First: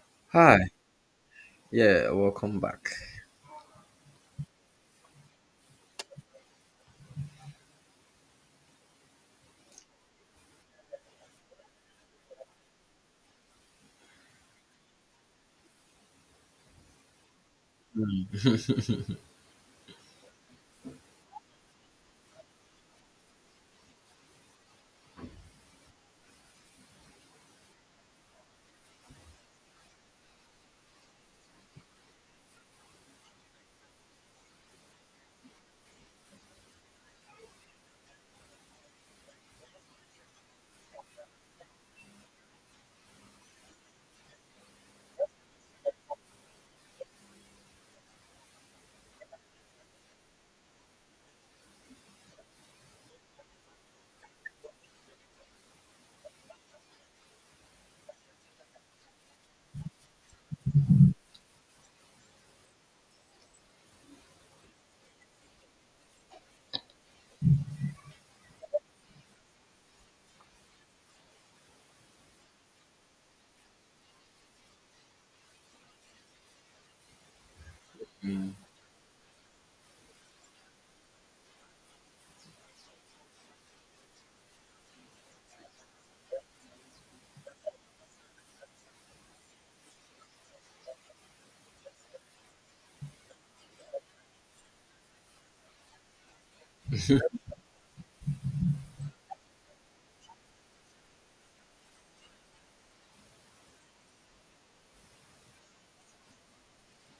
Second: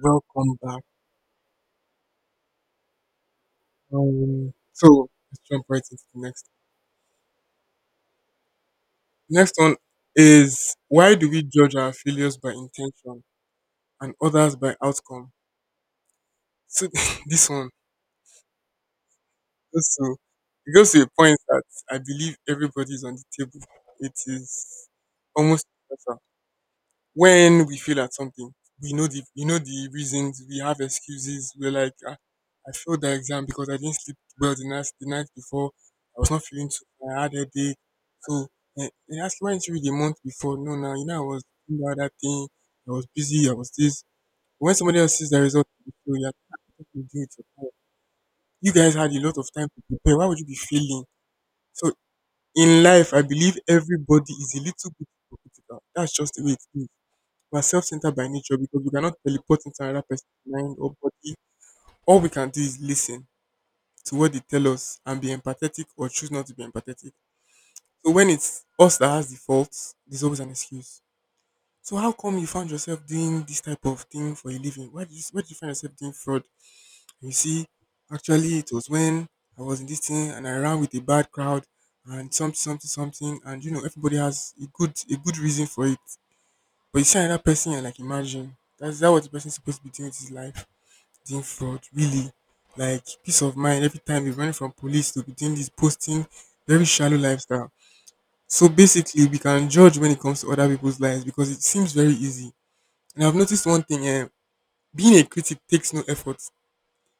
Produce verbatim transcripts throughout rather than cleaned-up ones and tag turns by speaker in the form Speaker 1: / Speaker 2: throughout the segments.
Speaker 1: Welcome
Speaker 2: Hi,
Speaker 1: back.
Speaker 2: yeah, welcome back.
Speaker 1: Um, so let's jump right into the next. The next one is, why do we judge our failures by intention and others by outcome? So this one goes to, it goes to a point that I believe everybody's on the table. It is almost, when we fail at something, we know the we know the reasons. We have excuses. We're like, ah, I failed the exam because I didn't sleep well the night the night before. I was not feeling too well, I had a day. So eh, they asked me, why didn't you read a month before? No, now you know I was doing the other thing. I was busy. I was this. When somebody else sees the result, they feel, "Yeah, you can do it yourself. You guys had a lot of time to prepare. Why would you be failing?" So in life, I believe everybody is a little bit hypocritical. That's just the way it is. We're self-centered by nature because we cannot teleport into another person's mind or body. All we can do is listen to what they tell us and be empathetic, or choose not to be empathetic. So when it's us that has the faults, there's always an excuse. So, how come you found yourself doing this type of thing for a living? Why did you, why did you find yourself doing fraud? And you see,
Speaker 2: Mhm.
Speaker 1: actually it was when I was in this thing and I ran with a bad crowd and something, something, something, and you know everybody has a good a good reason for it. But you see another person and like imagine, that's that what the person's supposed to be doing with his life. Doing fraud, really. Like, peace of mind, every time you running from police to be doing this posting, very shallow lifestyle. So basically we can judge when it comes to other people's lives because it seems very easy. And I've noticed one thing, eh, being a critic takes no effort.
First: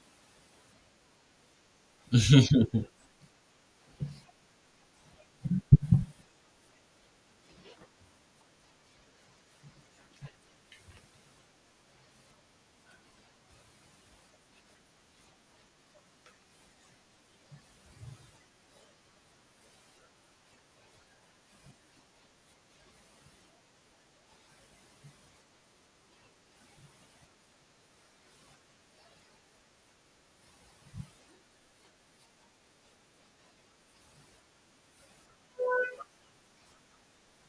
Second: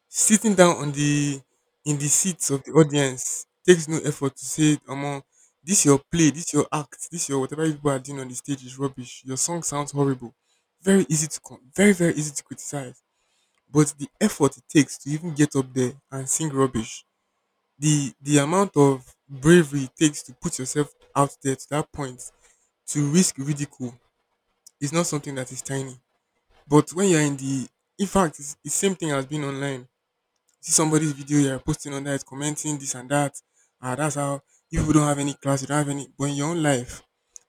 Speaker 1: Sitting down on the in the seats of the audience takes no effort to say, Omo, this your play, this your act, this your whatever you people are doing on the stage is rubbish. Your song sounds horrible. Very easy to come, very, very easy to criticize. But the effort it takes to even get up there and sing rubbish, the the amount of bravery it takes to put yourself out there to that point, to risk ridicule, is not something that is tiny. But when you're in the— in fact, it's the same thing as being online. See somebody's video, you're posting on that, commenting this and that. Ah, that's how you people don't have any class, you don't have any. But in your own life,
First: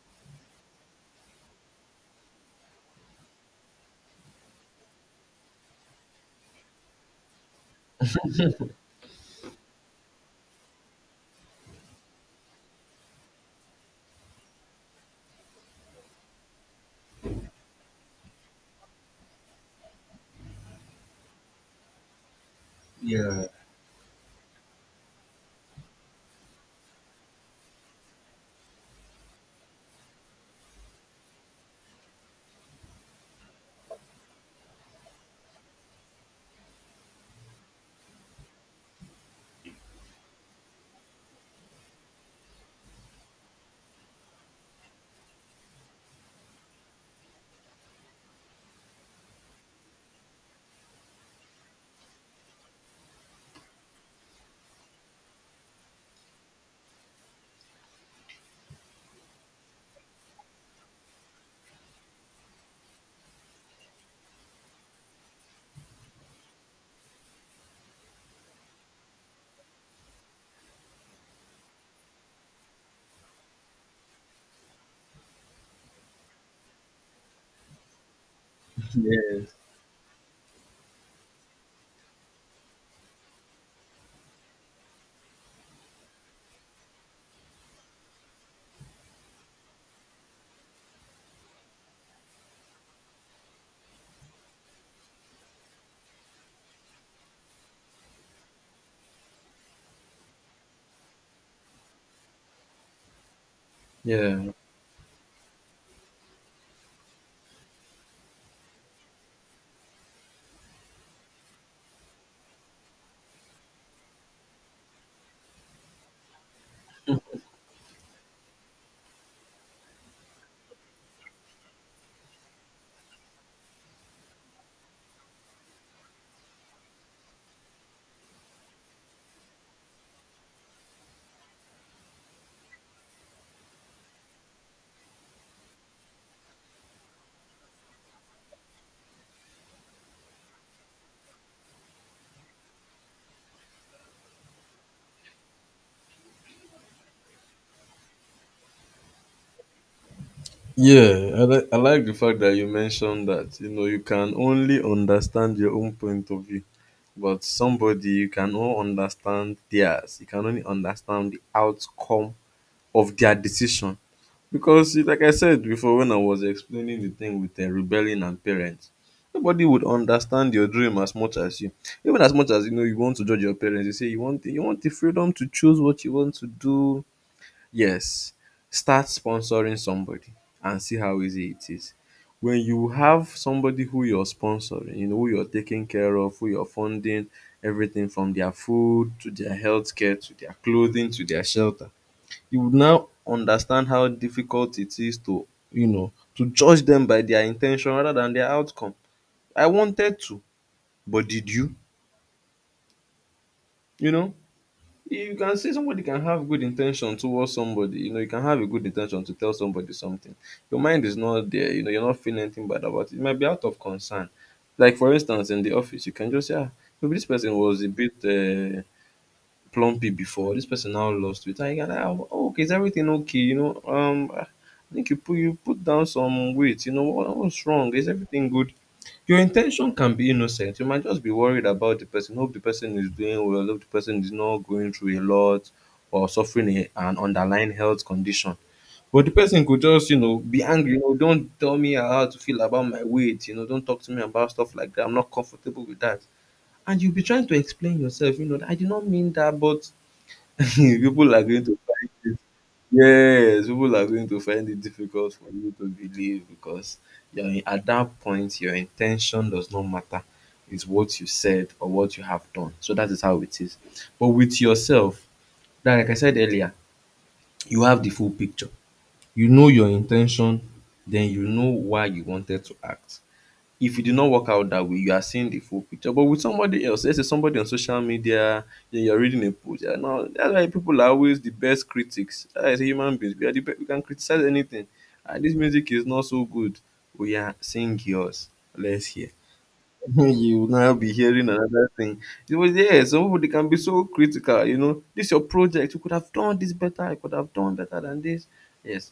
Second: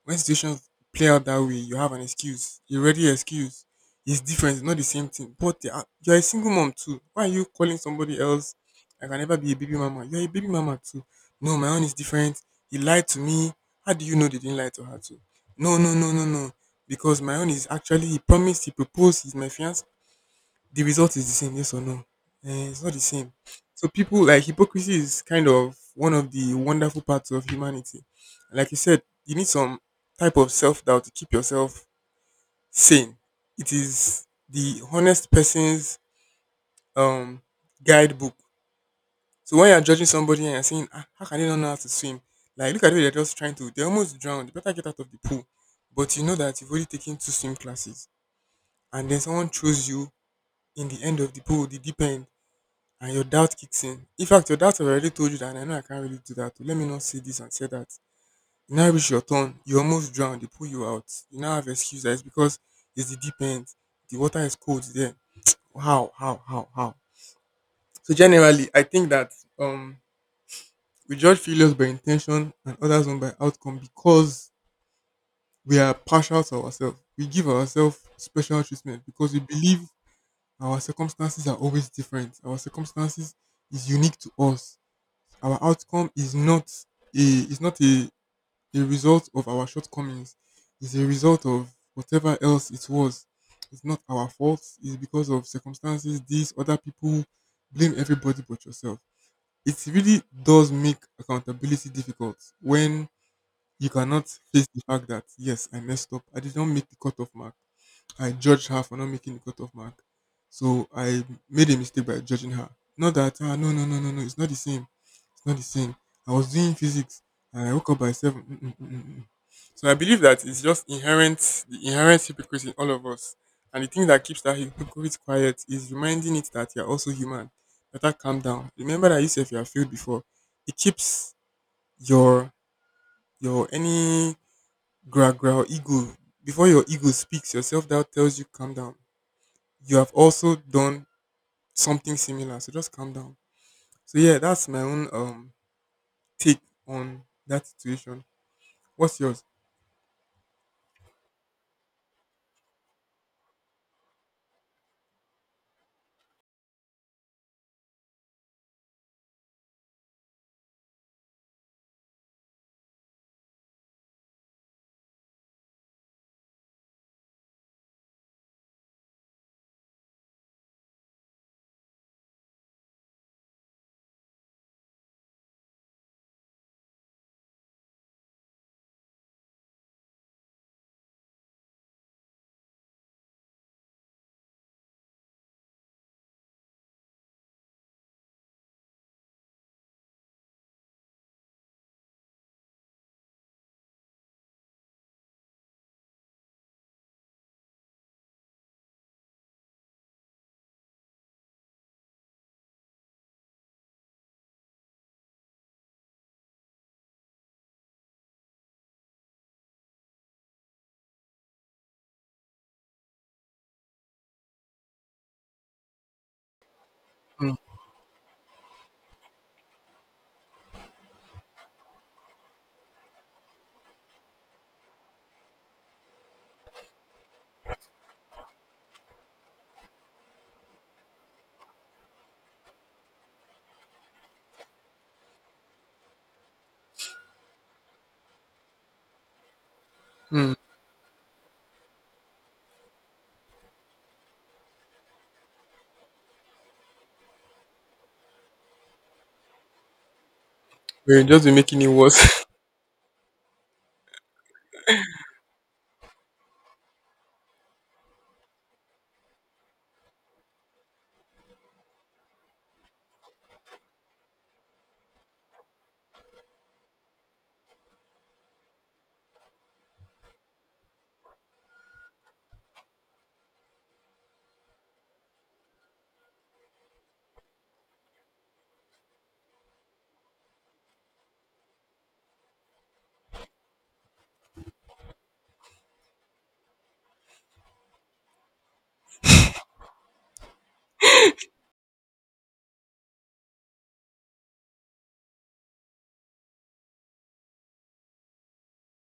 Speaker 1: when situations play out that way, you have an excuse. You already excuse. It's different. It's not the same thing. But they are— you're a single mom too. Why are you calling somebody else? I can never be a baby mama. You're a baby mama too. No, my own is different. He lied to me. How do you know they didn't lie to her too? No, no, no, no, no. Because my own is, actually he promised, he proposed, he's my fiance. The result is the same, yes or no? Eh, it's not the same.
Speaker 2: Yeah,
Speaker 1: So people, like, hypocrisy is kind of one of the wonderful parts of humanity. Like you said, you need some type of self doubt to keep yourself sane. It is the honest person's um guidebook. So when you're judging somebody and you're saying, ah, how can they not know how to swim? Like look at it, they're just trying to, they almost drowned. They better get out of the pool. But you know that you've already taken two swim classes, and then someone throws you in the end of the pool, the deep end, and your doubt kicks in. In fact, your doubt have already told you that, "And I know I can't really do that. So let me not say this and say that." You now reach your turn, you almost drown, they pull you out. You now have excuse that it's because it's the deep end. The water is cold there. How, how, how, how? So generally I think that um we judge failures by intention and others on by outcome because we are partial to ourselves. We give ourselves special treatment because we
Speaker 2: yes,
Speaker 1: believe our circumstances are always different. Our circumstances is unique to us. Our outcome is not a— is not a, a result of our shortcomings. It's a result of whatever else it was. It's not our fault. It's because of circumstances, these other people. Blame everybody but yourself. It really does make accountability difficult when you cannot
Speaker 2: yeah,
Speaker 1: face the fact that, yes, I messed up. I did not make the cutoff mark. I judged her for not making the cutoff mark. So I made a mistake by judging her. Not that, ah, no no no no no, it's not the same. It's not the same. I was doing physics and I woke up by seven. Mm, mm, mm, mm, mm. So I believe that it's just inherent, the inherent hypocrisy in all of us. And the thing that keeps that hypocrite quiet is reminding it that you're also human. Better calm down. Remember that you said you have failed before. It keeps your— your any growl growl ego, before your ego speaks, yourself that tells you, calm down, you have also done something similar, so just calm down. So yeah, that's my own um take on that situation. What's yours?
Speaker 2: Yeah, I, li- I like the fact that you mentioned that you know you can only understand your own point of view, but somebody you can only understand theirs. You can only understand the outcome of their decision. Because it- like I said before when I was explaining the thing with um rebelling and parents, nobody would understand your dream as much as you. Even as much as you know you want to judge your parents, you say you want you want the freedom to choose what you want to do. Yes, start sponsoring somebody and see how easy it is. When you have somebody who you're sponsoring, you know, who you're taking care of, who you're funding, everything from their food to their healthcare to their clothing to their shelter, you would now understand how difficult it is to, you know, to judge them by their intention rather than their outcome. I wanted to, but did you? You know, you can say somebody can have good intention towards somebody. You know, you can have a good intention to tell somebody something. Your mind is not there. You know, you're not feeling anything bad about it. It might be out of concern. Like for instance, in the office, you can just say, ah, maybe this person
Speaker 1: Mm,
Speaker 2: was a bit. Uh, plumpy before. This person now lost weight. And you're like, oh, oh, okay, is everything okay? You know, um, I think you put you put down some weight. You know, what, what's wrong? Is everything good? Your intention can be innocent. You might just be worried about the person. Hope the person is doing well. Hope the person is not going through a lot or suffering a, an underlying health condition. But the person could just, you know,
Speaker 1: mm.
Speaker 2: be angry. You know, don't tell me how to feel about my weight. You know, don't talk to me about stuff like that. I'm not comfortable with that, and you'll be trying to explain yourself, you know, I did not mean that, but
Speaker 1: We're
Speaker 2: people are
Speaker 1: just be
Speaker 2: going to
Speaker 1: making it
Speaker 2: find it.
Speaker 1: worse.
Speaker 2: Yes, people are going to find it difficult for you to believe because you're in, at that point your intention does not matter. It's what you said or what you have done. So that is how it is. But with yourself, that, like I said earlier, you have the full picture. You know your intention, then you know why you wanted to act. If it did not work out that way, you are seeing the full picture. But with somebody else, let's say somebody on social media, then you're reading a post. Yeah, now that's why people are always the best critics. As human beings, we are the best, we can criticize anything. Ah, this music is not so good. We are sing yours. Let's hear. you will now be hearing another thing. It was yeah, some people they can be so critical, you know. This your project, you could have done this better, I could have done better than this. Yes.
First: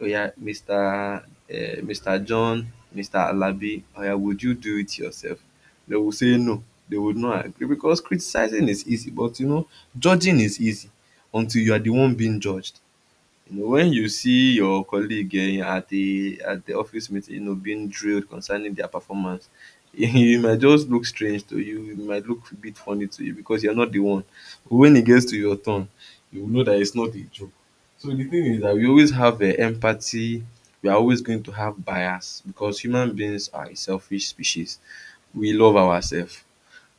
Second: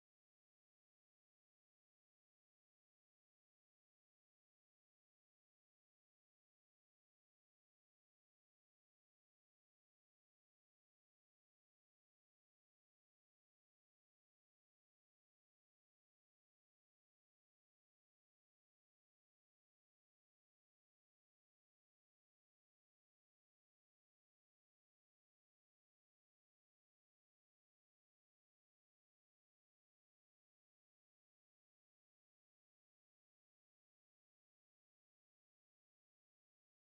Speaker 2: Oh yeah, mister Uh, mister John, mister Alabi, oh yeah, would you do it yourself? They will say no. They would not agree because criticizing is easy, but you know, judging is easy until you are the one being judged. You know, when you see your colleague um at a at the office meeting, you know, being drilled concerning their performance, it might just look strange to you, it might look a bit funny to you because you're not the one. But when it gets to your turn, you will know that it's not a joke. So the thing is that we always have um empathy, we are always going to have bias because human beings are a selfish species. We love ourselves.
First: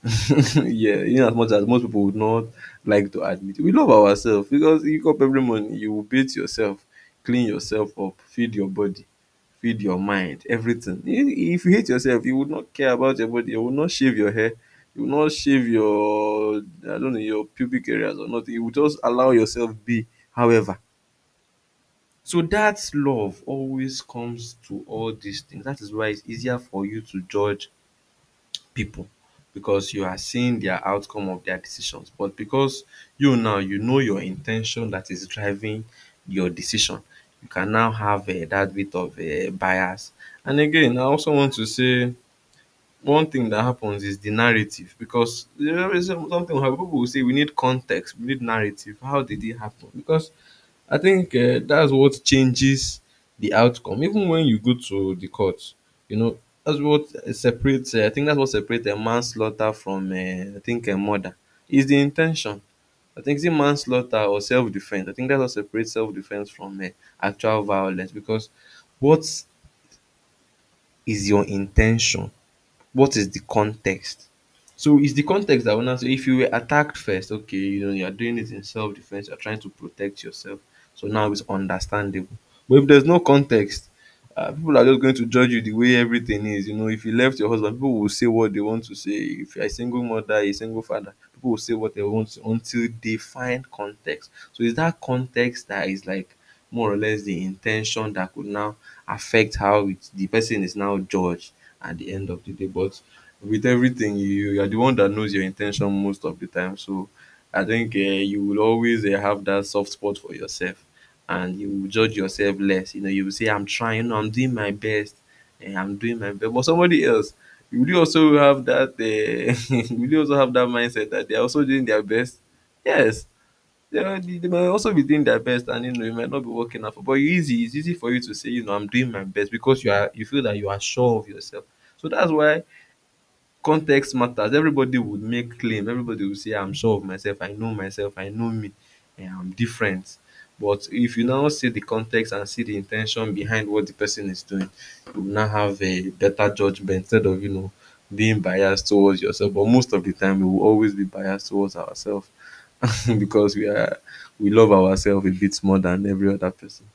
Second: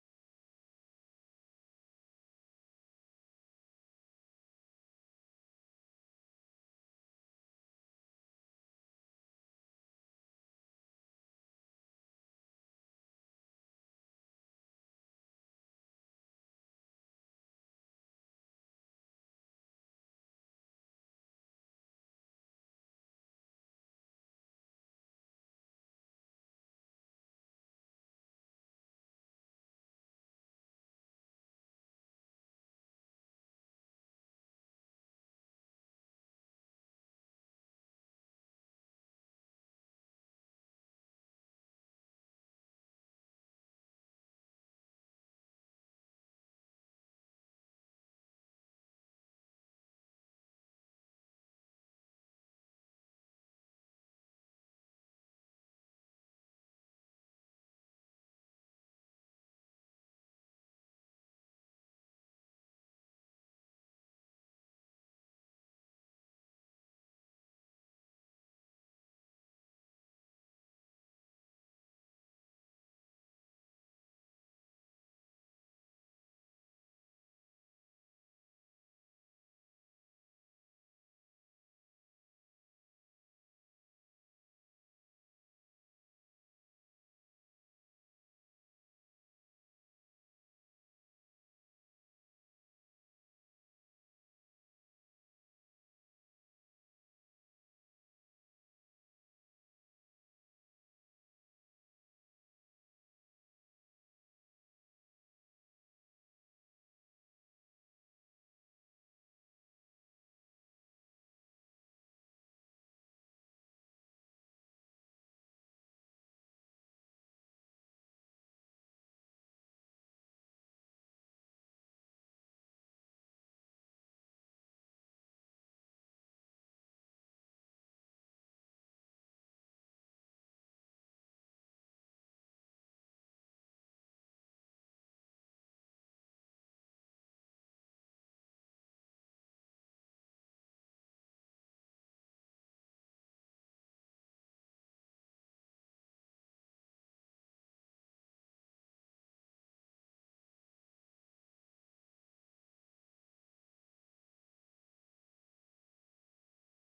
Speaker 2: yeah, you know, as much as most people would not like to admit, we love ourselves because you wake up every morning, you will beat yourself, clean yourself up, feed your body, feed your mind, everything. I- If you hate yourself, you would not care about your body, you would not shave your hair, you would not shave your, I don't know, your pubic areas or not. You would just allow yourself be, however. So that love always comes to all these things. That is why it's easier for you to judge people because you are seeing their outcome of their decisions. But because you now you know your in ten tion that is driving your decision, you can now have um dat bit of um bias. And again, I also want to say one thing that happens is the narrative because you know, there's some- something will happen. People will say we need context, we need narrative. How did it happen? Because I think uh, that's what changes the outcome. Even when you go to the court, you know that's what uh, separates. Uh, I think that's what separates a manslaughter from uh, I think a murder is the intention. I think it's manslaughter or self defense. I think that's what separates self defense from uh, actual violence because what is your intention? What is the context? So it's the context that will now say if you were attacked first, okay, you know, you are doing it in self defense, you're trying to protect yourself. So now it's understandable. But if there's no context, uh, people are just going to judge you the way everything is. You know, if you left your husband, people will say what they want to say. If you're a single mother, a single father, people will say what they want to until they find context. So it's that context that is like more or less the intention that could now affect how it, the person is now judged at the end of the day. But with everything, you you are the one that knows your intention most of the time. So I think uh, you will always uh, have that soft spot for yourself, and you will judge yourself less. You know, you will say, "I'm trying. I'm doing my best. eh, I'm doing my best." But somebody else, will you really also have that? Uh, will you really also have that mindset that they are also doing their best? Yes, you know, They they might also be doing their best and you know it might not be working out for but you easy it's easy for you to say you know I'm doing my best because you are you feel that you are sure of yourself. So that's why context matters. Everybody would make claim. Everybody would say I'm sure of myself, I know myself, I know me, and I'm different. But if you now see the context and see the intention behind what the person is doing, you will now have a better judgment instead of, you know, being biased towards yourself. But most of the time we will always be biased towards ourselves because we are we love ourselves a bit more than every other person.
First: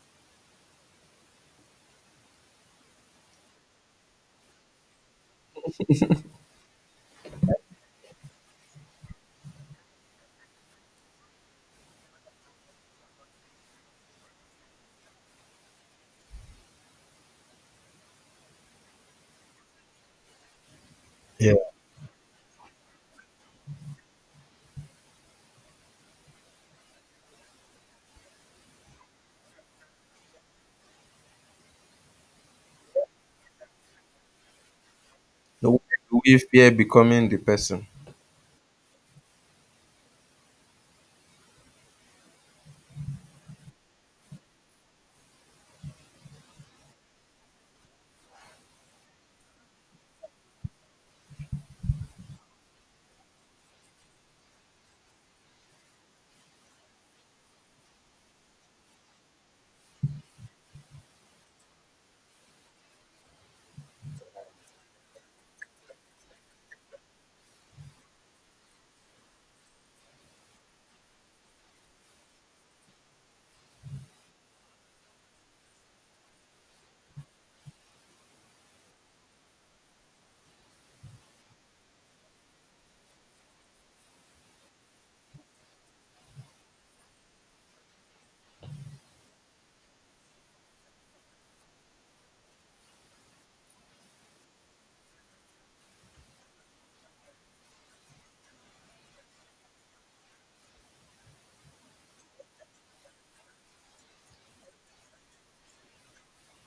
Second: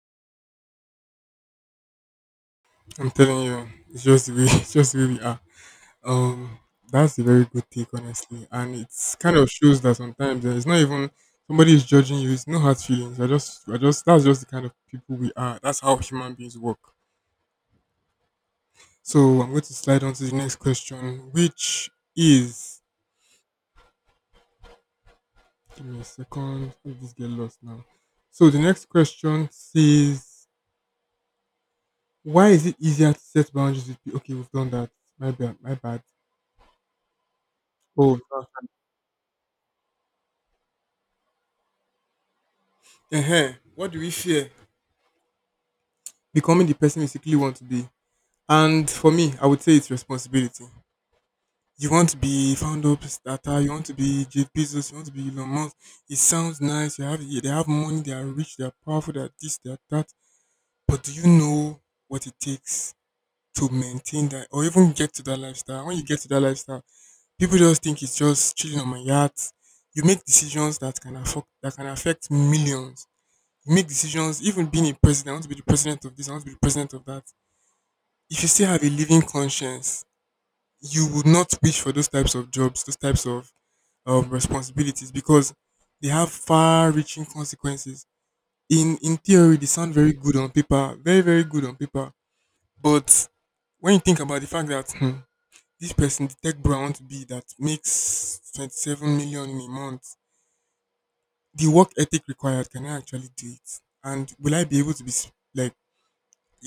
Speaker 1: I'm telling you, it's just the way, it's just the way we are. um that's a very good take, honestly, and it's kind of shows that sometimes, uh, it's not even somebody is judging you, it's no hard feelings, i just i just that's just the kind of people we are, that's how human beings work. So I'm going to slide on to the next question,
Speaker 2: Yeah.
Speaker 1: which is, give me a second, let this get lost now. So the next question says, why is it easier to set boundaries with people? Okay, we've done that. My bad. My
Speaker 2: No.
Speaker 1: bad.
Speaker 2: We fear becoming the person.
Speaker 1: Oh, uh, what do we fear? Becoming the person we secretly want to be. And for me, I would say it's responsibility. You want to be founder of Tata, you want to be Jeff Bezos, you want to be Elon Musk. It sounds nice. You have— they have money, they are rich, they are powerful, they are this, they are that. But do you know what it takes to maintain that or even get to that lifestyle? When you get to that lifestyle, people just think it's just chilling on my yacht. You make decisions that can affect— that can affect millions. You make decisions, even being a president. I want to be the president of this, I want to be the president of that. If you still have a living conscience, you would not wish for those types of jobs, those types of um, responsibilities, because they have far reaching consequences. In in theory, they sound very good on paper, very, very good on paper. But when you think about the fact that, hmm, this person, the tech bro I want to be, that makes twenty-seven million in a month, the work ethic required, can I actually do it? And will I be able to be, s- like,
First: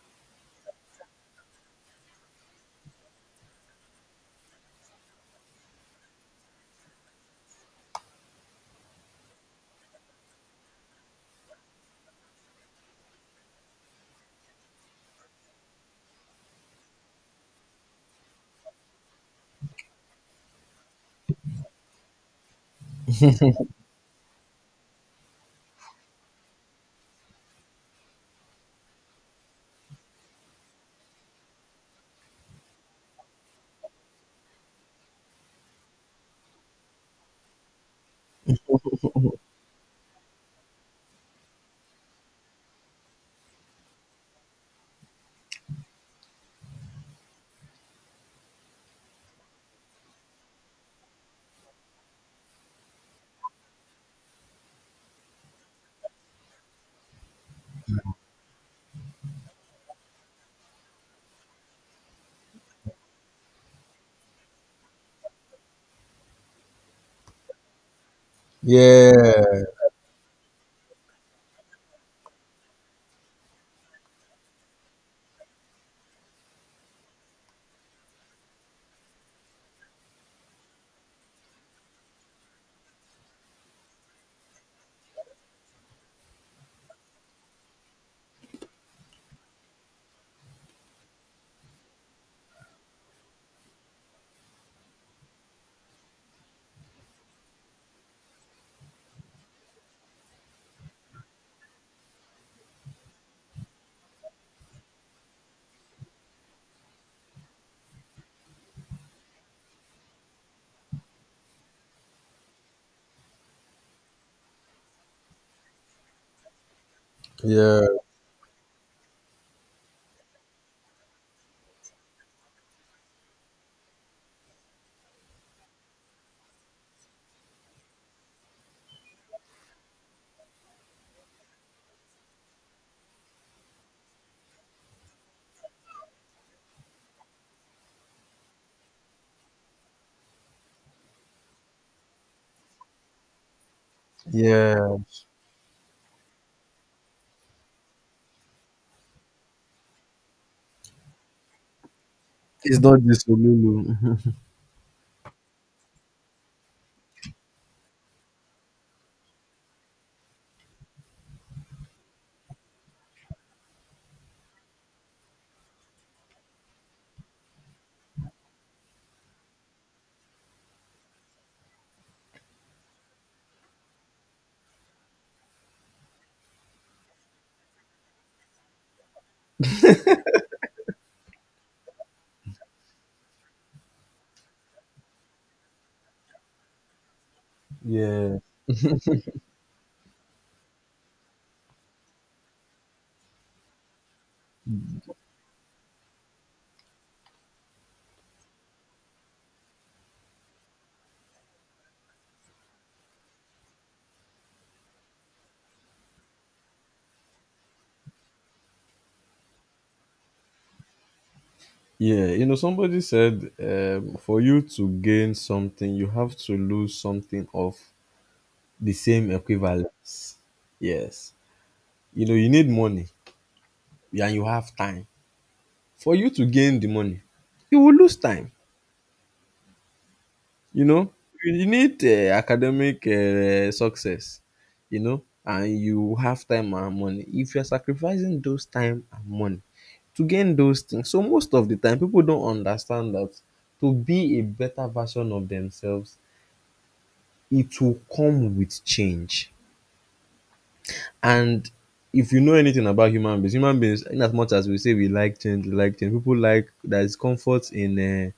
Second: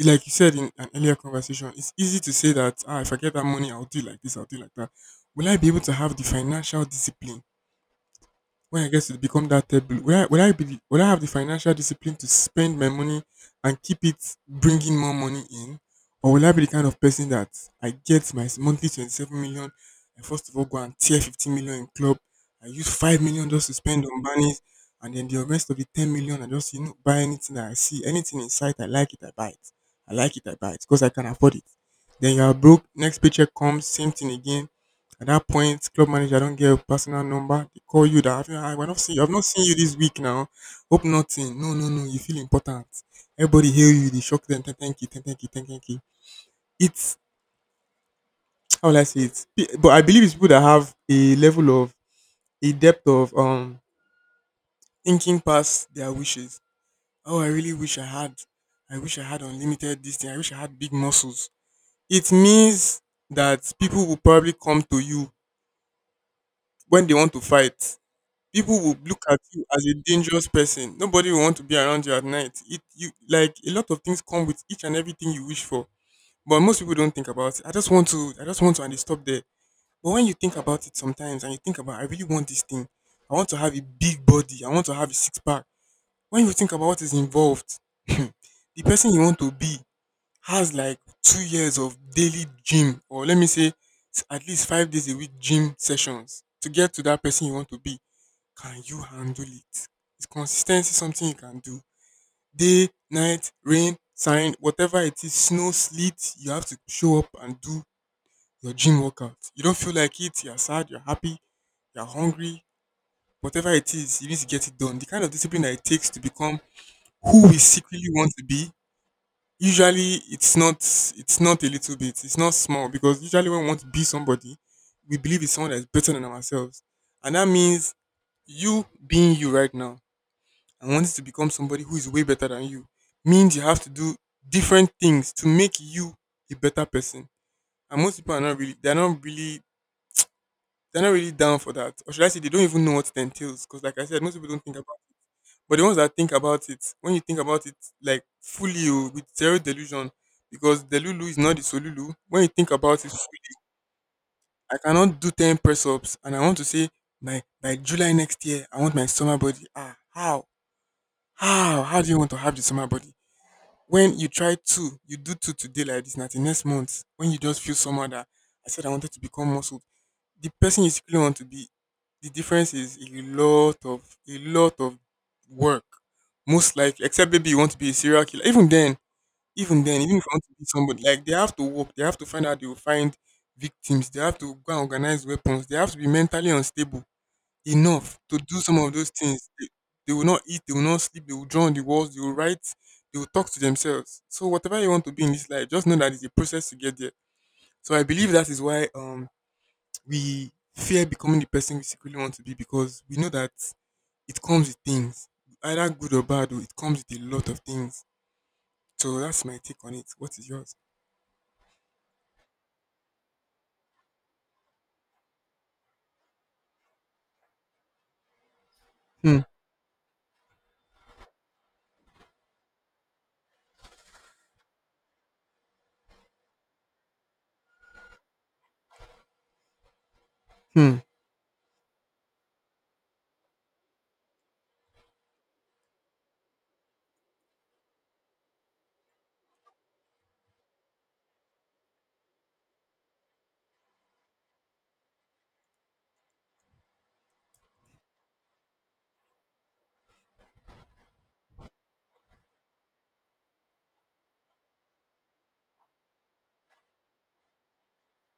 Speaker 1: like you said in an earlier conversation, it's easy to say that, ah, if I get that money, I'll do like this, I'll do like that. Will I be able to have the financial discipline when I get to become that table? Will I, will I be— the— will I have the financial discipline to spend my money and keep it bringing more money in, or will I be the kind of person that I get my monthly twenty-seven million, I first of all go and tear fifteen million in club, I use five million just to spend on bunnies, and then the rest of the ten million I just, you know, buy anything that I see, anything in sight, I like it, I buy it, I like it, I buy it because I can afford it. Then you are broke, next paycheck comes, same thing again. At that point, club manager don't get your personal number. They call you that, have you— I've not seen I've not seen you this week now. Hope nothing. No, no, no. You feel important. Everybody hail you. They shock them. Thank thank you. Thank thank you. Thank thank you. It's— how will I say it? P- But I believe it's people that have a level of, a depth of, um thinking past their wishes. Oh, I really wish I had. I wish I had unlimited this thing. I wish I had big muscles. It means that people will probably come to you when they want to fight. People will look at
Speaker 2: Yeah.
Speaker 1: you as a dangerous person. Nobody will want to be around you at night. It you like a lot of things come with each and everything you wish for, but most people don't think about it. I just want to, I just want to, and they stop there. But when you think about it sometimes, and you think about, I really want this thing. I want to have a big body. I want to have a six pack. When you think about what is involved, the person you want to be has like two years of daily gym, or let me say, s- at least five days a week gym sessions to get to that person you want to be. Can you handle it? Is consistency something you can do? Day, night, rain, sign, whatever it is, snow, sleet, you have to show up and do your gym workout. You don't feel like it, you're sad, you're happy, you're hungry, whatever it is, you need to get it done. The kind of discipline that it takes to become who we
Speaker 2: Yeah.
Speaker 1: secretly want to be. Usually it's not it's not a little bit, it's not small because usually when we want to be somebody, we believe it's someone that's better than ourselves. And that means you being you right now and wants to become somebody who is way better than you means you have to do different things to make you a better person. And most people are not really they're not really they're not really down for that. Or should I say they don't even know what it entails. Because like I said, most people don't think
Speaker 2: Yeah.
Speaker 1: about it. But the ones that think about it, when you think about it like fully, oh, with zero delusion, because the Lulu is not the Solulu, when you think
Speaker 2: It's not
Speaker 1: about it,
Speaker 2: this Olulu.
Speaker 1: I cannot do ten press ups and I want to say my by July next year I want my summer body. Ah, how? How? How do you want to have the summer body? When you try two, you do two today like this, na the next month when you just feel somehow that I said I wanted to become muscle, the person you secretly want to be, the difference is a lot of a lot of work. Most likely, except maybe you want to be a serial killer. Even then, even then, even if you want to be somebody, like they have to work, they have to find out they will find victims, they have to go and organize weapons, they have to be mentally unstable enough
Speaker 2: Yeah,
Speaker 1: to do some of those things. They, they will not eat, they will not sleep, they will draw on the walls, they will write, they will talk to themselves. So whatever you want to be in this life, just know that it's a process to get there. So I believe that is why um we fear becoming the person we secretly want to be because we know that it comes with things, either good or bad. Oh, it comes with a lot of things. So that's my take on it. What is yours?
Speaker 2: yeah. You know, somebody said um, for you to gain something, you have to lose something of the same
Speaker 1: Hmm.
Speaker 2: equivalence. Yes. You know, you need money, yeah, and you have time. For you to gain the money, you will lose time. You
Speaker 1: Hmm.
Speaker 2: know, you need uh, academic uh, success, you know, and you have time and money. If you're sacrificing those time and money to gain those things, so most of the time people don't understand that to be a better version of themselves, it will come with change. And if you know anything about human beings, human beings, in as much as we say we like change, we like change, people like there's comfort in uh,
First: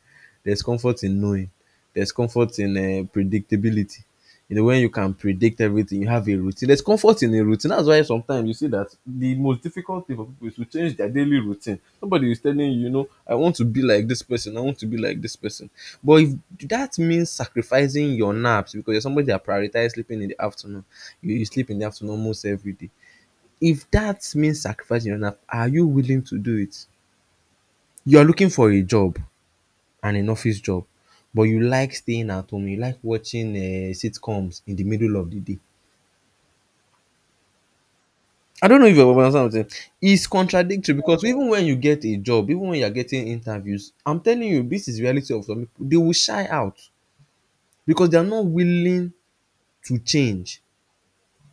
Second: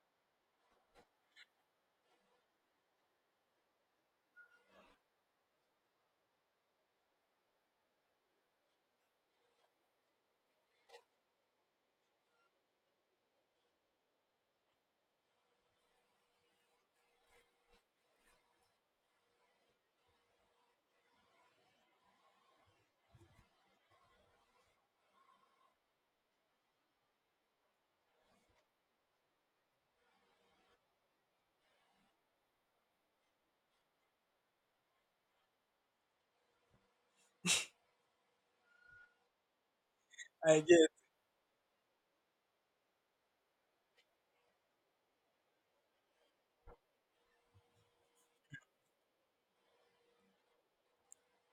Speaker 2: there's comfort in knowing, there's comfort in uh, predictability. You know when you can predict everything, you have a routine. There's comfort in a routine. That's why sometimes you see that the most difficult thing for people is to change their daily routine. Somebody is telling you, you know, I want to be like this person, i want to be like this person but if that means sacrificing your naps because you're somebody that prioritizes sleeping in the afternoon, you, you sleep in the afternoon almost every day, if that means sacrificing your nap, are you willing to do it? You are looking for a job, and an office job, but you like staying at home, you like watching uh, sitcoms in the middle of the day. I don't know if you understand what I'm saying. It's
Speaker 1: I guess.
Speaker 2: contradictory because even when you get a job, even when you're getting interviews, I'm telling you, this is reality of some people. They will shy out because they are not willing to change.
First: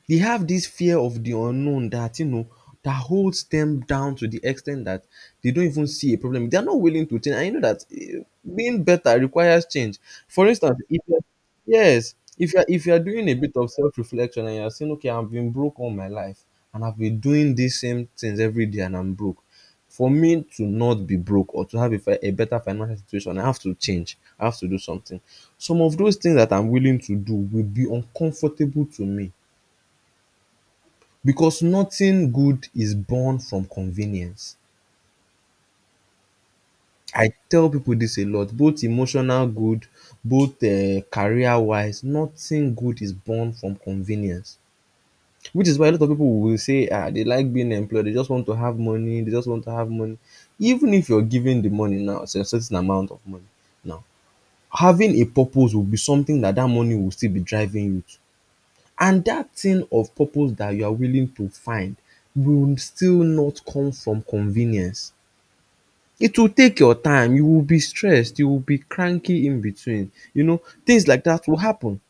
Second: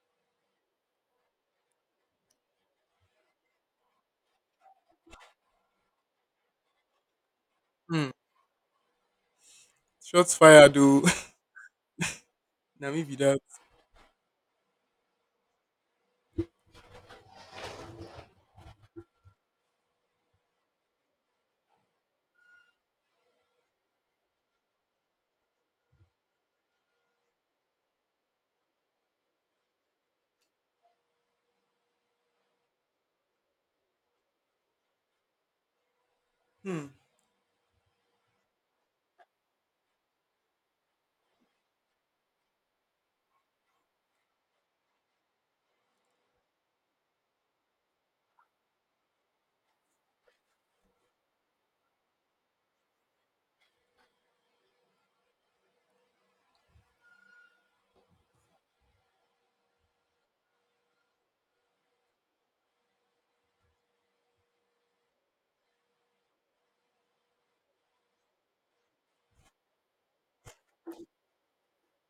Speaker 2: They have this fear of the unknown that you know that holds them down to the extent that they don't even see a problem. They are not willing to change. I know that
Speaker 1: Hmm.
Speaker 2: eh, being better requires change.
Speaker 1: Shots
Speaker 2: For
Speaker 1: fired,
Speaker 2: instance, if
Speaker 1: though.
Speaker 2: you're, yes, if you're if
Speaker 1: Now
Speaker 2: you're
Speaker 1: maybe
Speaker 2: doing a
Speaker 1: that.
Speaker 2: bit of self-reflection and you're saying, okay, I've been broke all my life and I've been doing these same things every day and I'm broke. For me to not be broke or to have a, fi- a better financial situation, I have to change. I have to do something. Some of those things that I'm willing to do will be uncomfortable to me because nothing good is born from convenience.
Speaker 1: Hmm.
Speaker 2: I tell people this a lot, both emotional good, both um career wise, nothing good is born from convenience. Which is why a lot of people will say, "Ah, they like being employed, they just want to have money, they just want to have money. Even if you're giving the money now, it's a certain amount of money now, having a purpose will be something that that money will still be driving you to. And that thing of purpose that you are willing to find will still not come from convenience. It will take your time. You will be stressed. You will be cranky in between. You know, things like that will happen.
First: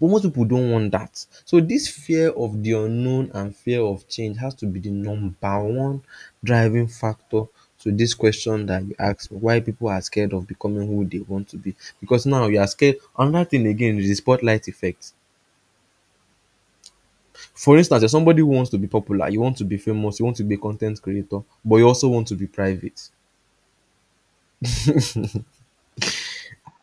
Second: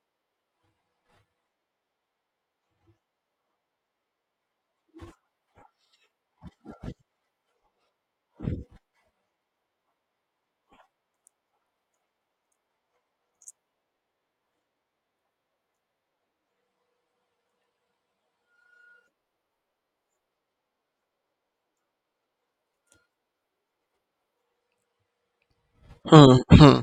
Speaker 2: But most people don't want that. So this fear of the unknown and fear of change has to be the number one driving factor to this question that you asked me, why people are scared of becoming who they want to be. Because now you are scared. Another thing again is the spotlight effect. For instance, if somebody wants to be popular, you want to be famous, you want to be a content creator, but you also want to be private.
Speaker 1: Hmm. Hmm.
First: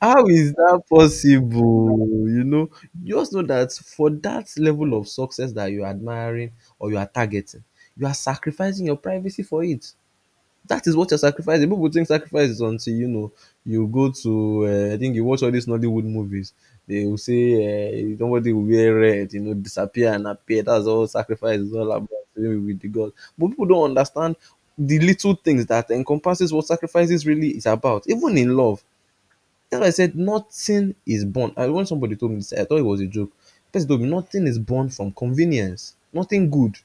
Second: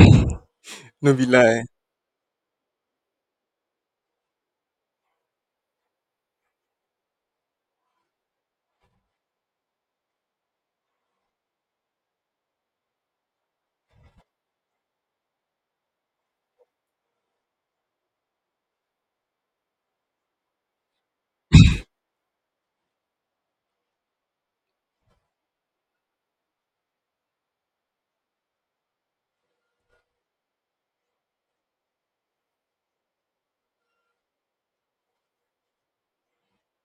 Speaker 2: How is that
Speaker 1: No be lie.
Speaker 2: possible? You know, you just know that for that level of success that you're admiring or you are targeting, you are sacrificing your privacy for it. That is what you're sacrificing. People think sacrifice is until you know you go to uh, I think you watch all these Nollywood movies. They will say uh, nobody will wear red, you know, disappear and appear. That's all sacrifice is all about, being with the God. But people don't understand the little things that encompasses what sacrifices really is about, even in love. That's why I said nothing is born. I When somebody told me this, I thought it was a joke. Person told me nothing is born from convenience. Nothing good.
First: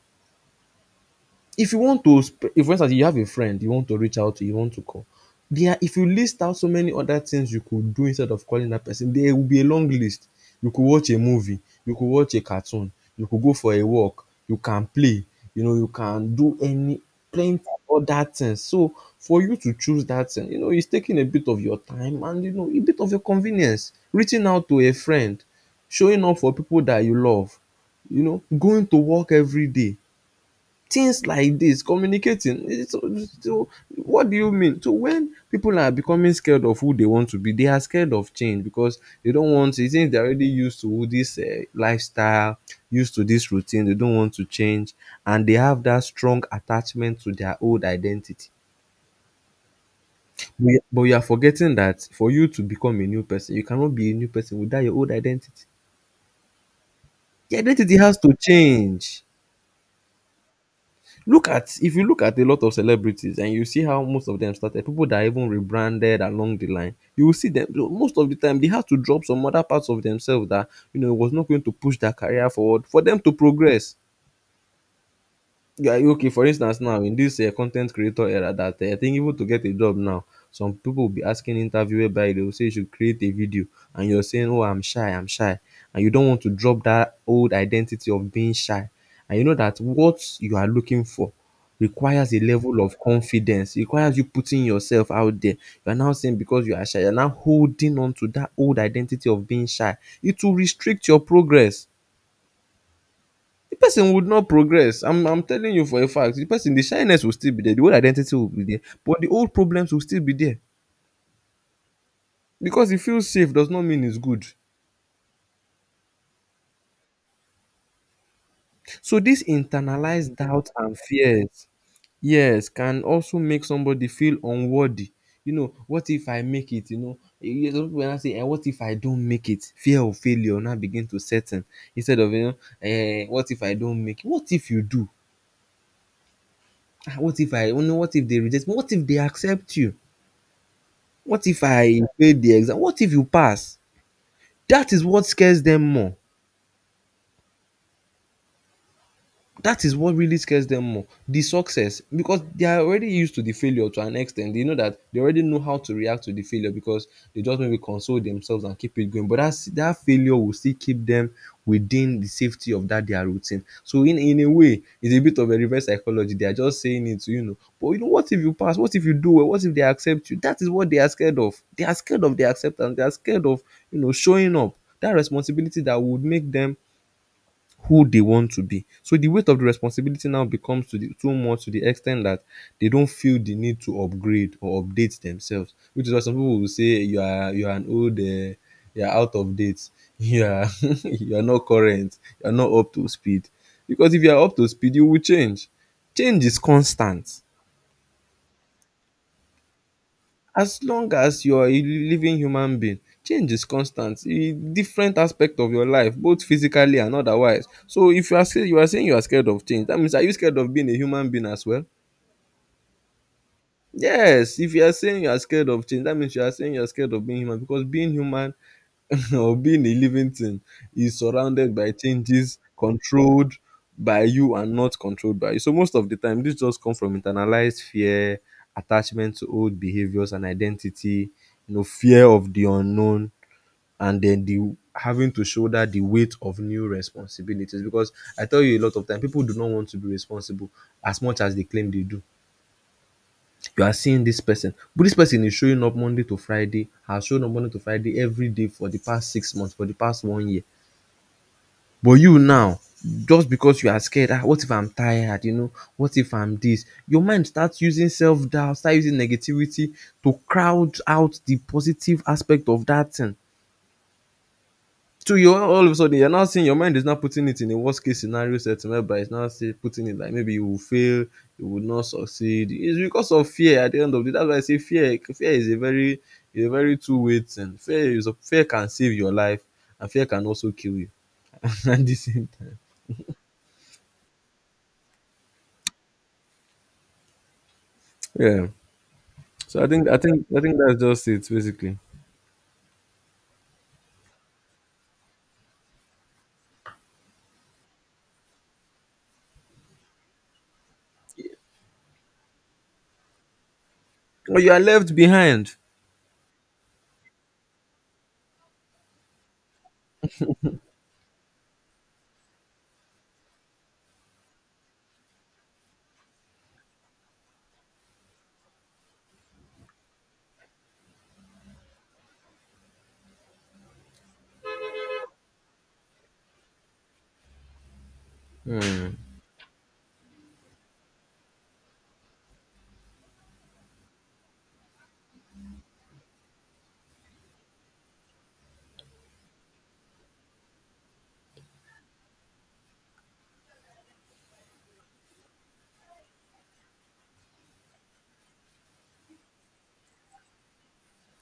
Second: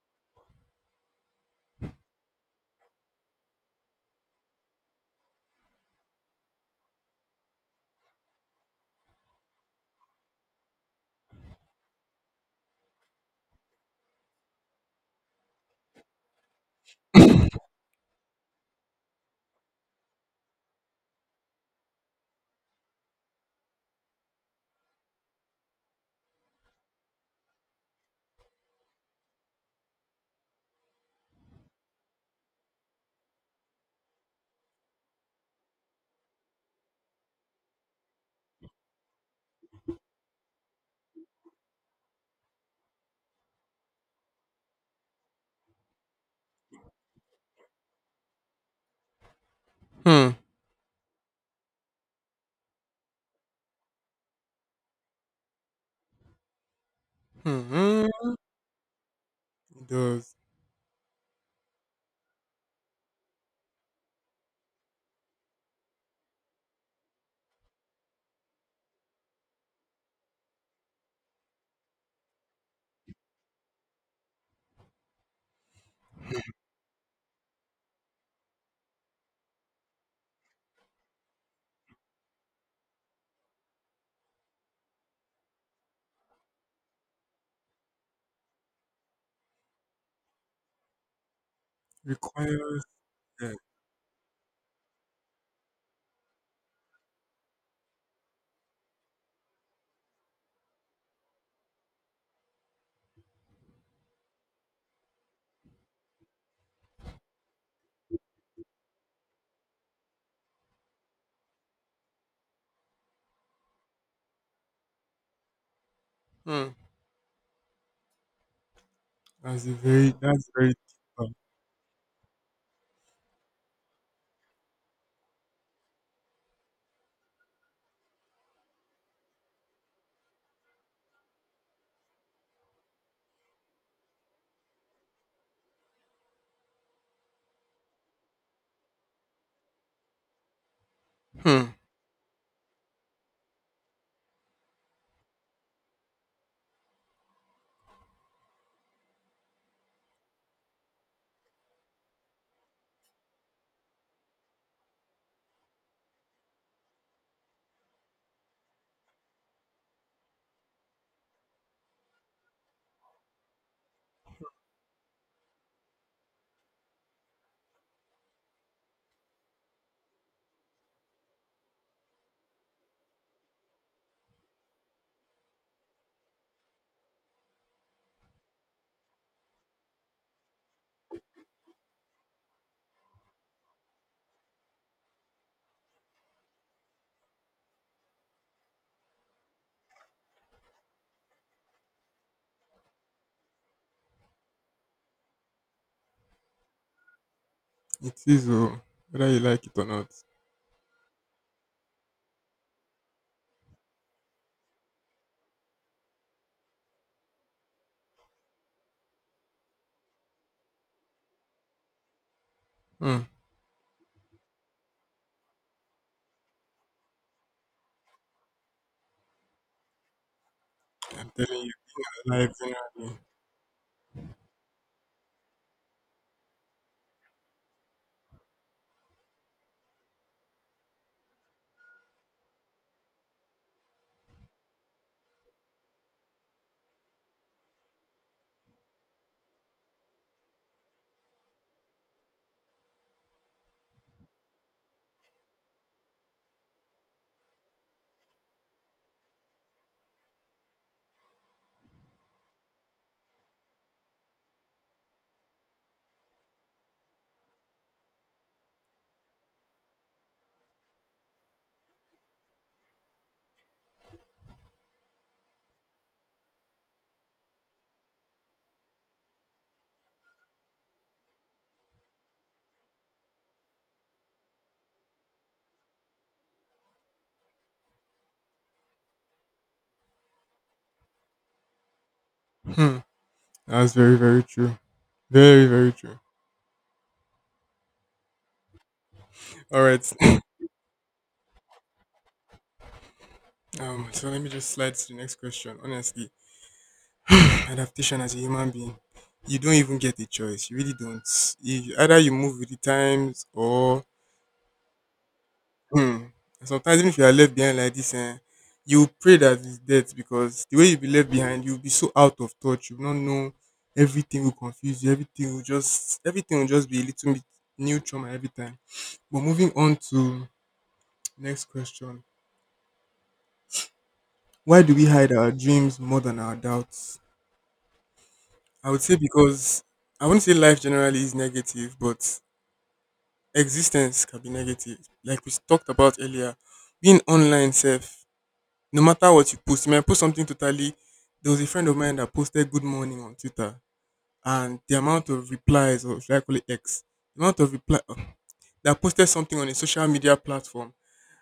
Speaker 2: If you want to sp- if for instance you have a friend you want to reach out to, you want to call, there, if you list out so many other things you could do instead of calling that person, there will be a long list. You could watch a movie, you could watch a cartoon, you could go for a walk, you can play, you know, you can do any plenty of other things. So for you to choose that thing, you know, it's taking a bit of your time and, you know, a bit of your convenience, reaching out to a friend, showing up for people that you love, you know, going to work every day, things like this, communicating, it's, so what do you mean? So when people are becoming scared of who they want to be, they are scared of change because they don't want to, since they're already used to this uh, lifestyle, used to this routine, they don't want to change, and they have that strong attachment to their old identity.
Speaker 1: Hmm.
Speaker 2: We- but you are forgetting that for you to become a new person, you cannot be a new person without your old identity. The identity has
Speaker 1: Mm-hmm.
Speaker 2: to change.
Speaker 1: It does.
Speaker 2: Look at if you look at a lot of celebrities and you see how most of them started, people that even rebranded along the line, you will see them most of the time they had to drop some other parts of themselves that, you know, was not going to push their career forward for them to progress. Yeah, okay, for instance now, in this um con ten t creator era, that um I think even to get a job now, some people will be asking interview whereby they will say you should create a video, and you're saying, oh, I'm shy, I'm shy, and you don't want to drop that old identity of being shy. And you know that what you are looking for requires a level
Speaker 1: Requires
Speaker 2: of
Speaker 1: that.
Speaker 2: confidence, it requires you putting yourself out there. You are now saying, because you are shy, you are now holding on to that old identity of being shy, it will restrict your progress. The person would not progress. I'm i'm telling you for a fact, the person, the shyness will still be there, the old identity will be there, but the old problems will still be there. Because it feels safe does not mean it's good.
Speaker 1: Mm.
Speaker 2: So this
Speaker 1: That's a very,
Speaker 2: internalized
Speaker 1: that's
Speaker 2: doubt
Speaker 1: very deep
Speaker 2: and
Speaker 1: one.
Speaker 2: fears, yes, can also make somebody feel unworthy. You know, what if I make it? You know, you hear some people now say, eh, what if I don't make it? Fear of failure now begin to set in. Instead of, you know, eh, what if I don't make it? What if you do? Ah, what if I, you know, what if they reject me? What if they accept you? What if
Speaker 1: Mm.
Speaker 2: I fail the exam? What if you pass? That is what scares them more. That is what really scares them more, the success, because they are already used to the failure, to an extent they know that, they already know how to react to the failure because they just maybe console themselves and keep it going, but that's that failure will still keep them within the safety of that their routine. So in in a way, it's a bit of a reverse psychology. They are just saying it to, you know, but you know, what if you pass? What if you do well? What if they accept you? That is what they are scared of. They are scared of their acceptance, they are scared of, you know, showing up, that responsibility that would make them who they want to be. So the weight of the responsibility now becomes to the too much, to the extent that they don't feel the need to upgrade or update themselves. Which is why some people will say you are, you are an old, uh, you are out of date, you are you are not current, you are not up to speed. Because if you are up to speed, you will change. Change is constant.
Speaker 1: It is, oh, whether you like it or not.
Speaker 2: As long as you are a living human being, change is constant in different aspect of your life, both physically and otherwise. So if you are, say, you are saying you are scared of change, that means, are you scared of being a human being as well?
Speaker 1: Mm.
Speaker 2: Yes, if you are saying you are scared of change, that means you are saying you are scared of being human, because being human or being a living thing is
Speaker 1: I'm telling you,
Speaker 2: surrounded by
Speaker 1: life
Speaker 2: changes,
Speaker 1: generally.
Speaker 2: controlled by you and not controlled by you. So most of the time, this just comes from internalized fear, attachment to old behaviors and identity, you know, fear of the unknown, and then the having to shoulder the weight of new responsibilities. Because I tell you a lot of time, people do not want to be responsible as much as they claim they do. You are seeing this person, but this person is showing up Monday to Friday, has shown up Monday to Friday every day for the past six months, for the past one year, but you now, just because you are scared, ah, what if I'm tired? You know, what if I'm this? Your mind starts using self doubt, start using negativity to crowd out the positive aspect of that thing. So you, all all of a sudden, you're now seeing your mind is now putting it in a worst case scenario setting whereby it's now, say, putting it like, maybe you will fail, you will not succeed. It's because of fear at the end of the day. That's why I say fear fear is a very, is a very two way thing. Fear is a, fear can save your life, and fear can also kill you at the same time.
Speaker 1: Hmm. That's very very true. Very very true.
Speaker 2: Yeah. So
Speaker 1: All
Speaker 2: I think
Speaker 1: right.
Speaker 2: I think I think that's just it basically.
Speaker 1: Um. So let me just slide to the next question. Honestly, adaptation as a human being, you don't even get a choice. You really don't. You, either you move with the times or.
Speaker 2: Or you are left behind.
Speaker 1: Hmm. Sometimes even if you are left behind like this, eh, you pray that it's death because the way you'll be left behind, you'll be so out of touch. You'll not know. Everything will confuse you, everything will just everything will just be a little bit new trauma every time. But moving on to next question. Why do we hide our dreams more than our doubts? I would
Speaker 2: Hmm.
Speaker 1: say because I wouldn't say life generally is negative, but existence can be negative. Like we talked about earlier, being online self, no matter what you post, you might post something totally. There was a friend of mine that posted good morning on Twitter, and the amount of replies, or should I call it X, the amount of reply uh, that posted something on a social media platform,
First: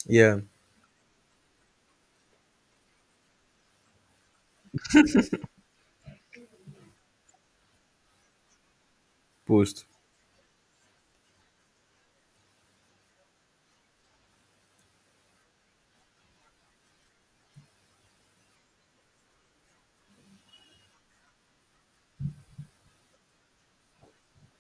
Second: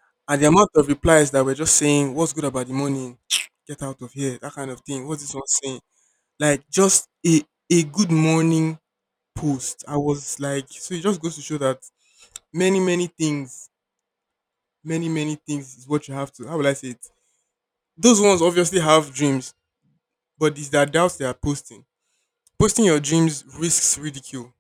Speaker 2: Yeah.
Speaker 1: and the amount of replies that were just saying, "What's good about the morning? Get out of here," that kind of thing. What's this one saying? Like just a a good morning post.
Speaker 2: Post.
Speaker 1: I was like, so it just goes to show that many many things, many many things is what you have to. How will I say it? Those ones obviously have dreams but it's the doubts they are posting. Posting your dreams risks ridicule.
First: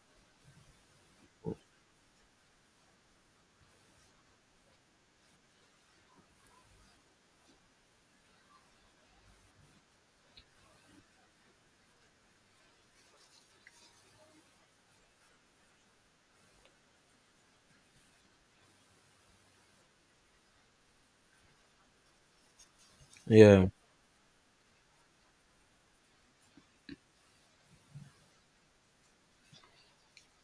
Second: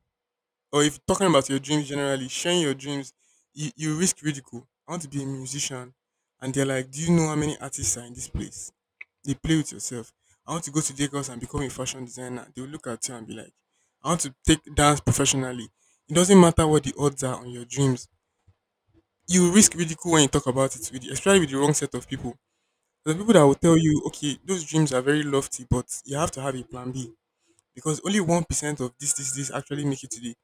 Speaker 1: Or if talking about your dreams generally, sharing your dreams, you, you risk ridicule. I want to be a musician. And they're like, do you know how many artists are in this place? They play with yourself. I want to go to Lagos and become a fashion designer. They will look at you and be like, I want to take dance professionally. It doesn't matter what the odds are on your dreams. You risk ridicule when you talk about it, with, especially with the wrong set of people. The people that will
Speaker 2: Yeah.
Speaker 1: tell you, okay, those dreams are very lofty, but you have to have a plan B because only one percent of this this this actually make it to the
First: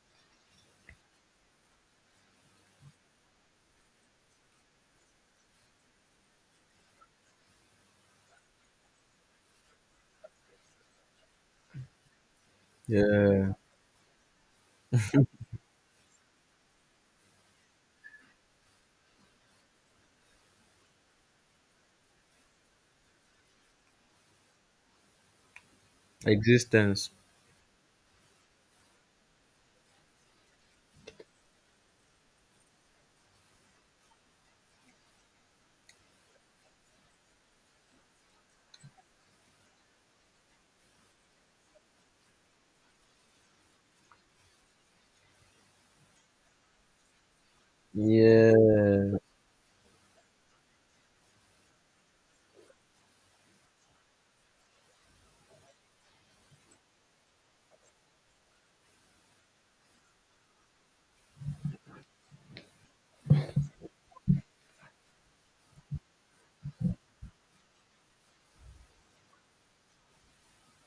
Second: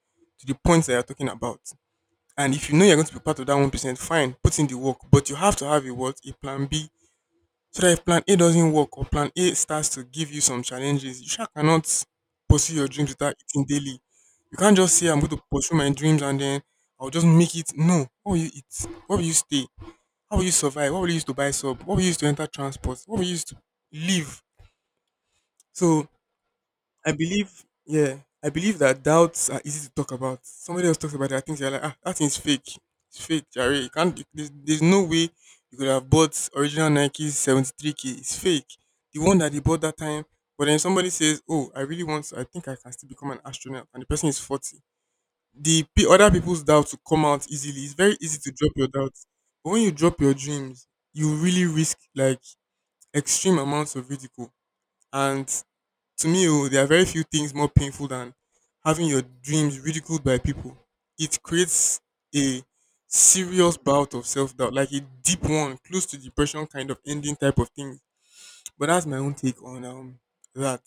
Speaker 1: to the points that you're talking about. And if you know you're going to be part of that one percent, fine, put in the work. But you have to have a what a plan B so that if plan A doesn't work or plan A starts to give you some challenges, you sure cannot pursue your dreams without
Speaker 2: Yeah.
Speaker 1: eating daily. You can't just say I'm going to pursue my dreams and then I'll just make it. No, what will you eat? What will you stay? How will you survive? What will you use to buy sub? What will you use to enter transport? What will you use to live? So
Speaker 2: Existence.
Speaker 1: I believe, yeah, I believe that doubts are easy to talk about. Somebody else talks about their things, you're like, ah, that thing's fake. It's fake, Jerry. You can't. There's, there's no way you could have bought original Nike's seventy-three k. It's fake. The one that they bought that time. But then somebody says, oh, I really want. To, I think I can still become an astronaut, and the person is forty. The pe- other people's doubts will come out easily. It's very easy to drop your
Speaker 2: Yeah.
Speaker 1: doubts, but when you drop your dreams, you really risk like extreme amounts of ridicule. And to me, oh, there are very few things more painful than having your dreams ridiculed by people. It creates a serious bout of self doubt, like a deep one, close to depression kind of ending type of thing. But that's my own take on um that.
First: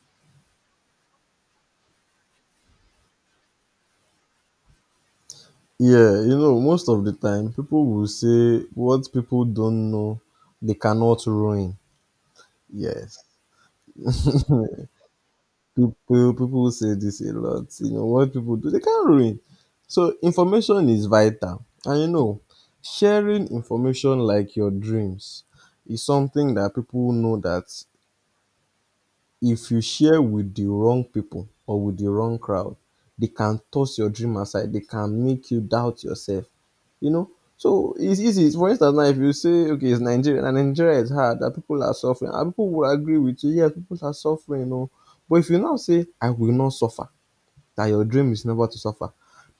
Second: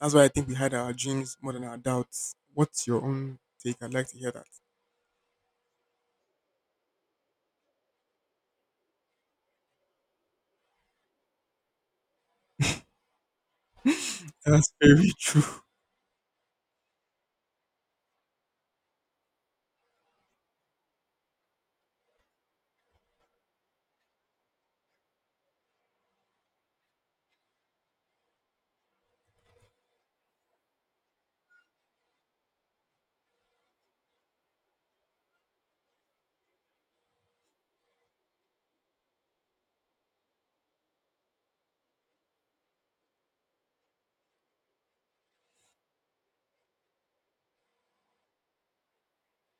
Speaker 1: That's why I think we had our dreams more than our doubts. What's your own take? I'd like to hear that.
Speaker 2: Yeah, you know, most of the time people will say what people don't know they cannot ruin. Yes.
Speaker 1: That's very true.
Speaker 2: People people say this a lot. You know, what people do, they can't ruin. So information is vital. And you know, sharing information like your dreams is something that people know that if you share with the wrong people or with the wrong crowd, they can toss your dream aside. They can make you doubt yourself. You know, so it's easy. For instance, now if you say, okay, it's Nigeria and Nigeria is hard, that people are suffering, and people will agree with you. Yes, people are suffering. No, but if you now say, I will not suffer, that your dream is never to suffer,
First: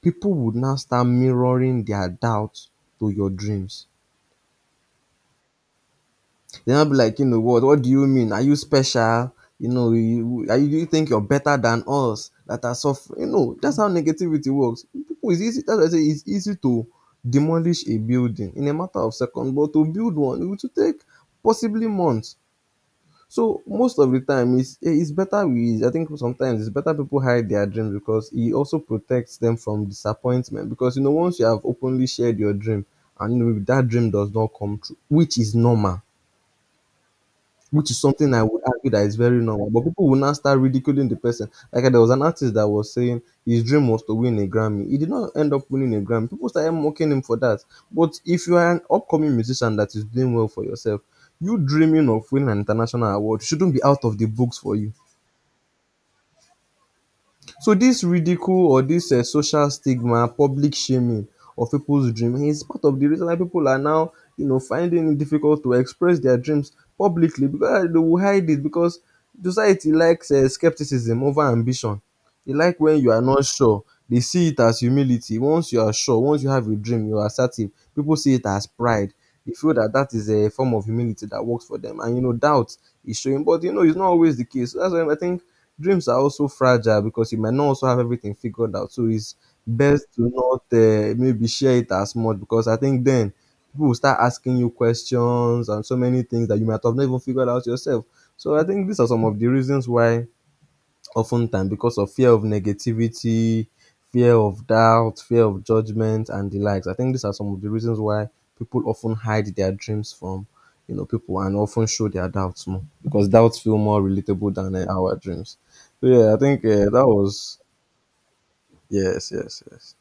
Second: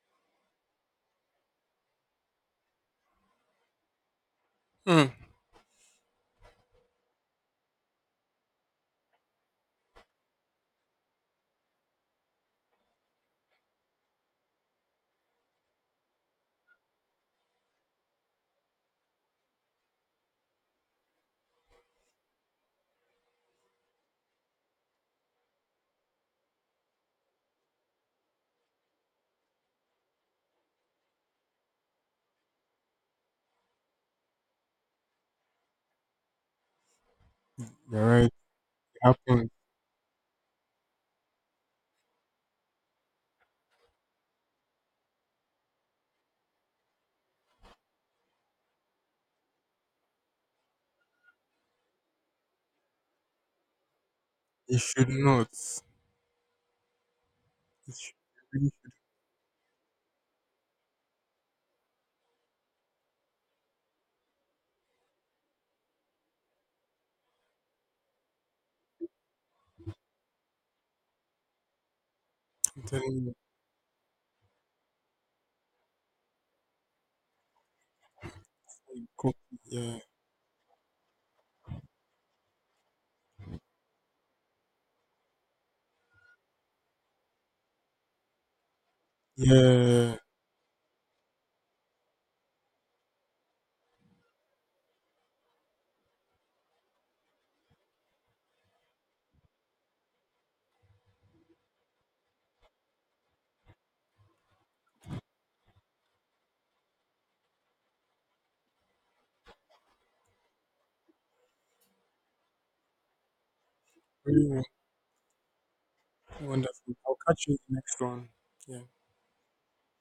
Speaker 2: people would now start mirroring their doubts to your dreams.
Speaker 1: Hmm.
Speaker 2: They'll not be like, you know, what? What do you mean? Are you special? You know, you, are you, do you think you're better than us that are suffering? You know, that's how negativity works. People, it's easy. That's why I say it's easy to demolish a building in a matter of seconds, but to build one, it will take possibly months. So most of the time, it's eh, it's better we. I think sometimes it's better people hide their dreams because it also protects them from disappointment. Because you know, once you have openly shared your dream, and you know, if that dream does not come true, which is normal, which is
Speaker 1: You're right.
Speaker 2: something
Speaker 1: It
Speaker 2: I would argue that is very
Speaker 1: happened.
Speaker 2: normal, but people will now start ridiculing the person. Like, there was an artist that was saying his dream was to win a Grammy. He did not end up winning a Grammy. People started mocking him for that. But if you are an upcoming musician that is doing well for yourself, you dreaming of winning an international award shouldn't be out of the books for
Speaker 1: It
Speaker 2: you.
Speaker 1: should not.
Speaker 2: So
Speaker 1: It
Speaker 2: this
Speaker 1: should.
Speaker 2: ridicule or this uh, social stigma, public shaming of people's dream is part of the reason why people are now, you know, finding it difficult to express their dreams publicly, because eh, they will hide it because society likes uh, skepticism over ambition. They like
Speaker 1: I'm
Speaker 2: when you
Speaker 1: telling
Speaker 2: are
Speaker 1: you.
Speaker 2: not sure. They see it as humility. Once you are sure, once you have a dream, you are assertive. People see it as pride.
Speaker 1: co-
Speaker 2: They feel that
Speaker 1: Yeah.
Speaker 2: that is a form of humility that works for them. And you know, doubt is showing, but you know, it's not always the case. So that's why I think dreams are also fragile because you might not also have everything figured out. So it's best
Speaker 1: Yeah.
Speaker 2: to not uh, maybe share it as much, because I think then people will start asking you questions and so many things that you might have not even figured out yourself. So I think these are some of the reasons why, oftentimes, because of fear of negativity, fear of doubt, fear of judgment, and the likes. I think these are some of the reasons why people often hide their dreams from, you know, people, and often show their doubts more because doubts feel more relatable
Speaker 1: Very
Speaker 2: than uh, our dreams. So yeah, I think uh,
Speaker 1: wonderful.
Speaker 2: that
Speaker 1: I'll catch you
Speaker 2: was,
Speaker 1: in the next one. Yeah.
Speaker 2: yes, yes, yes.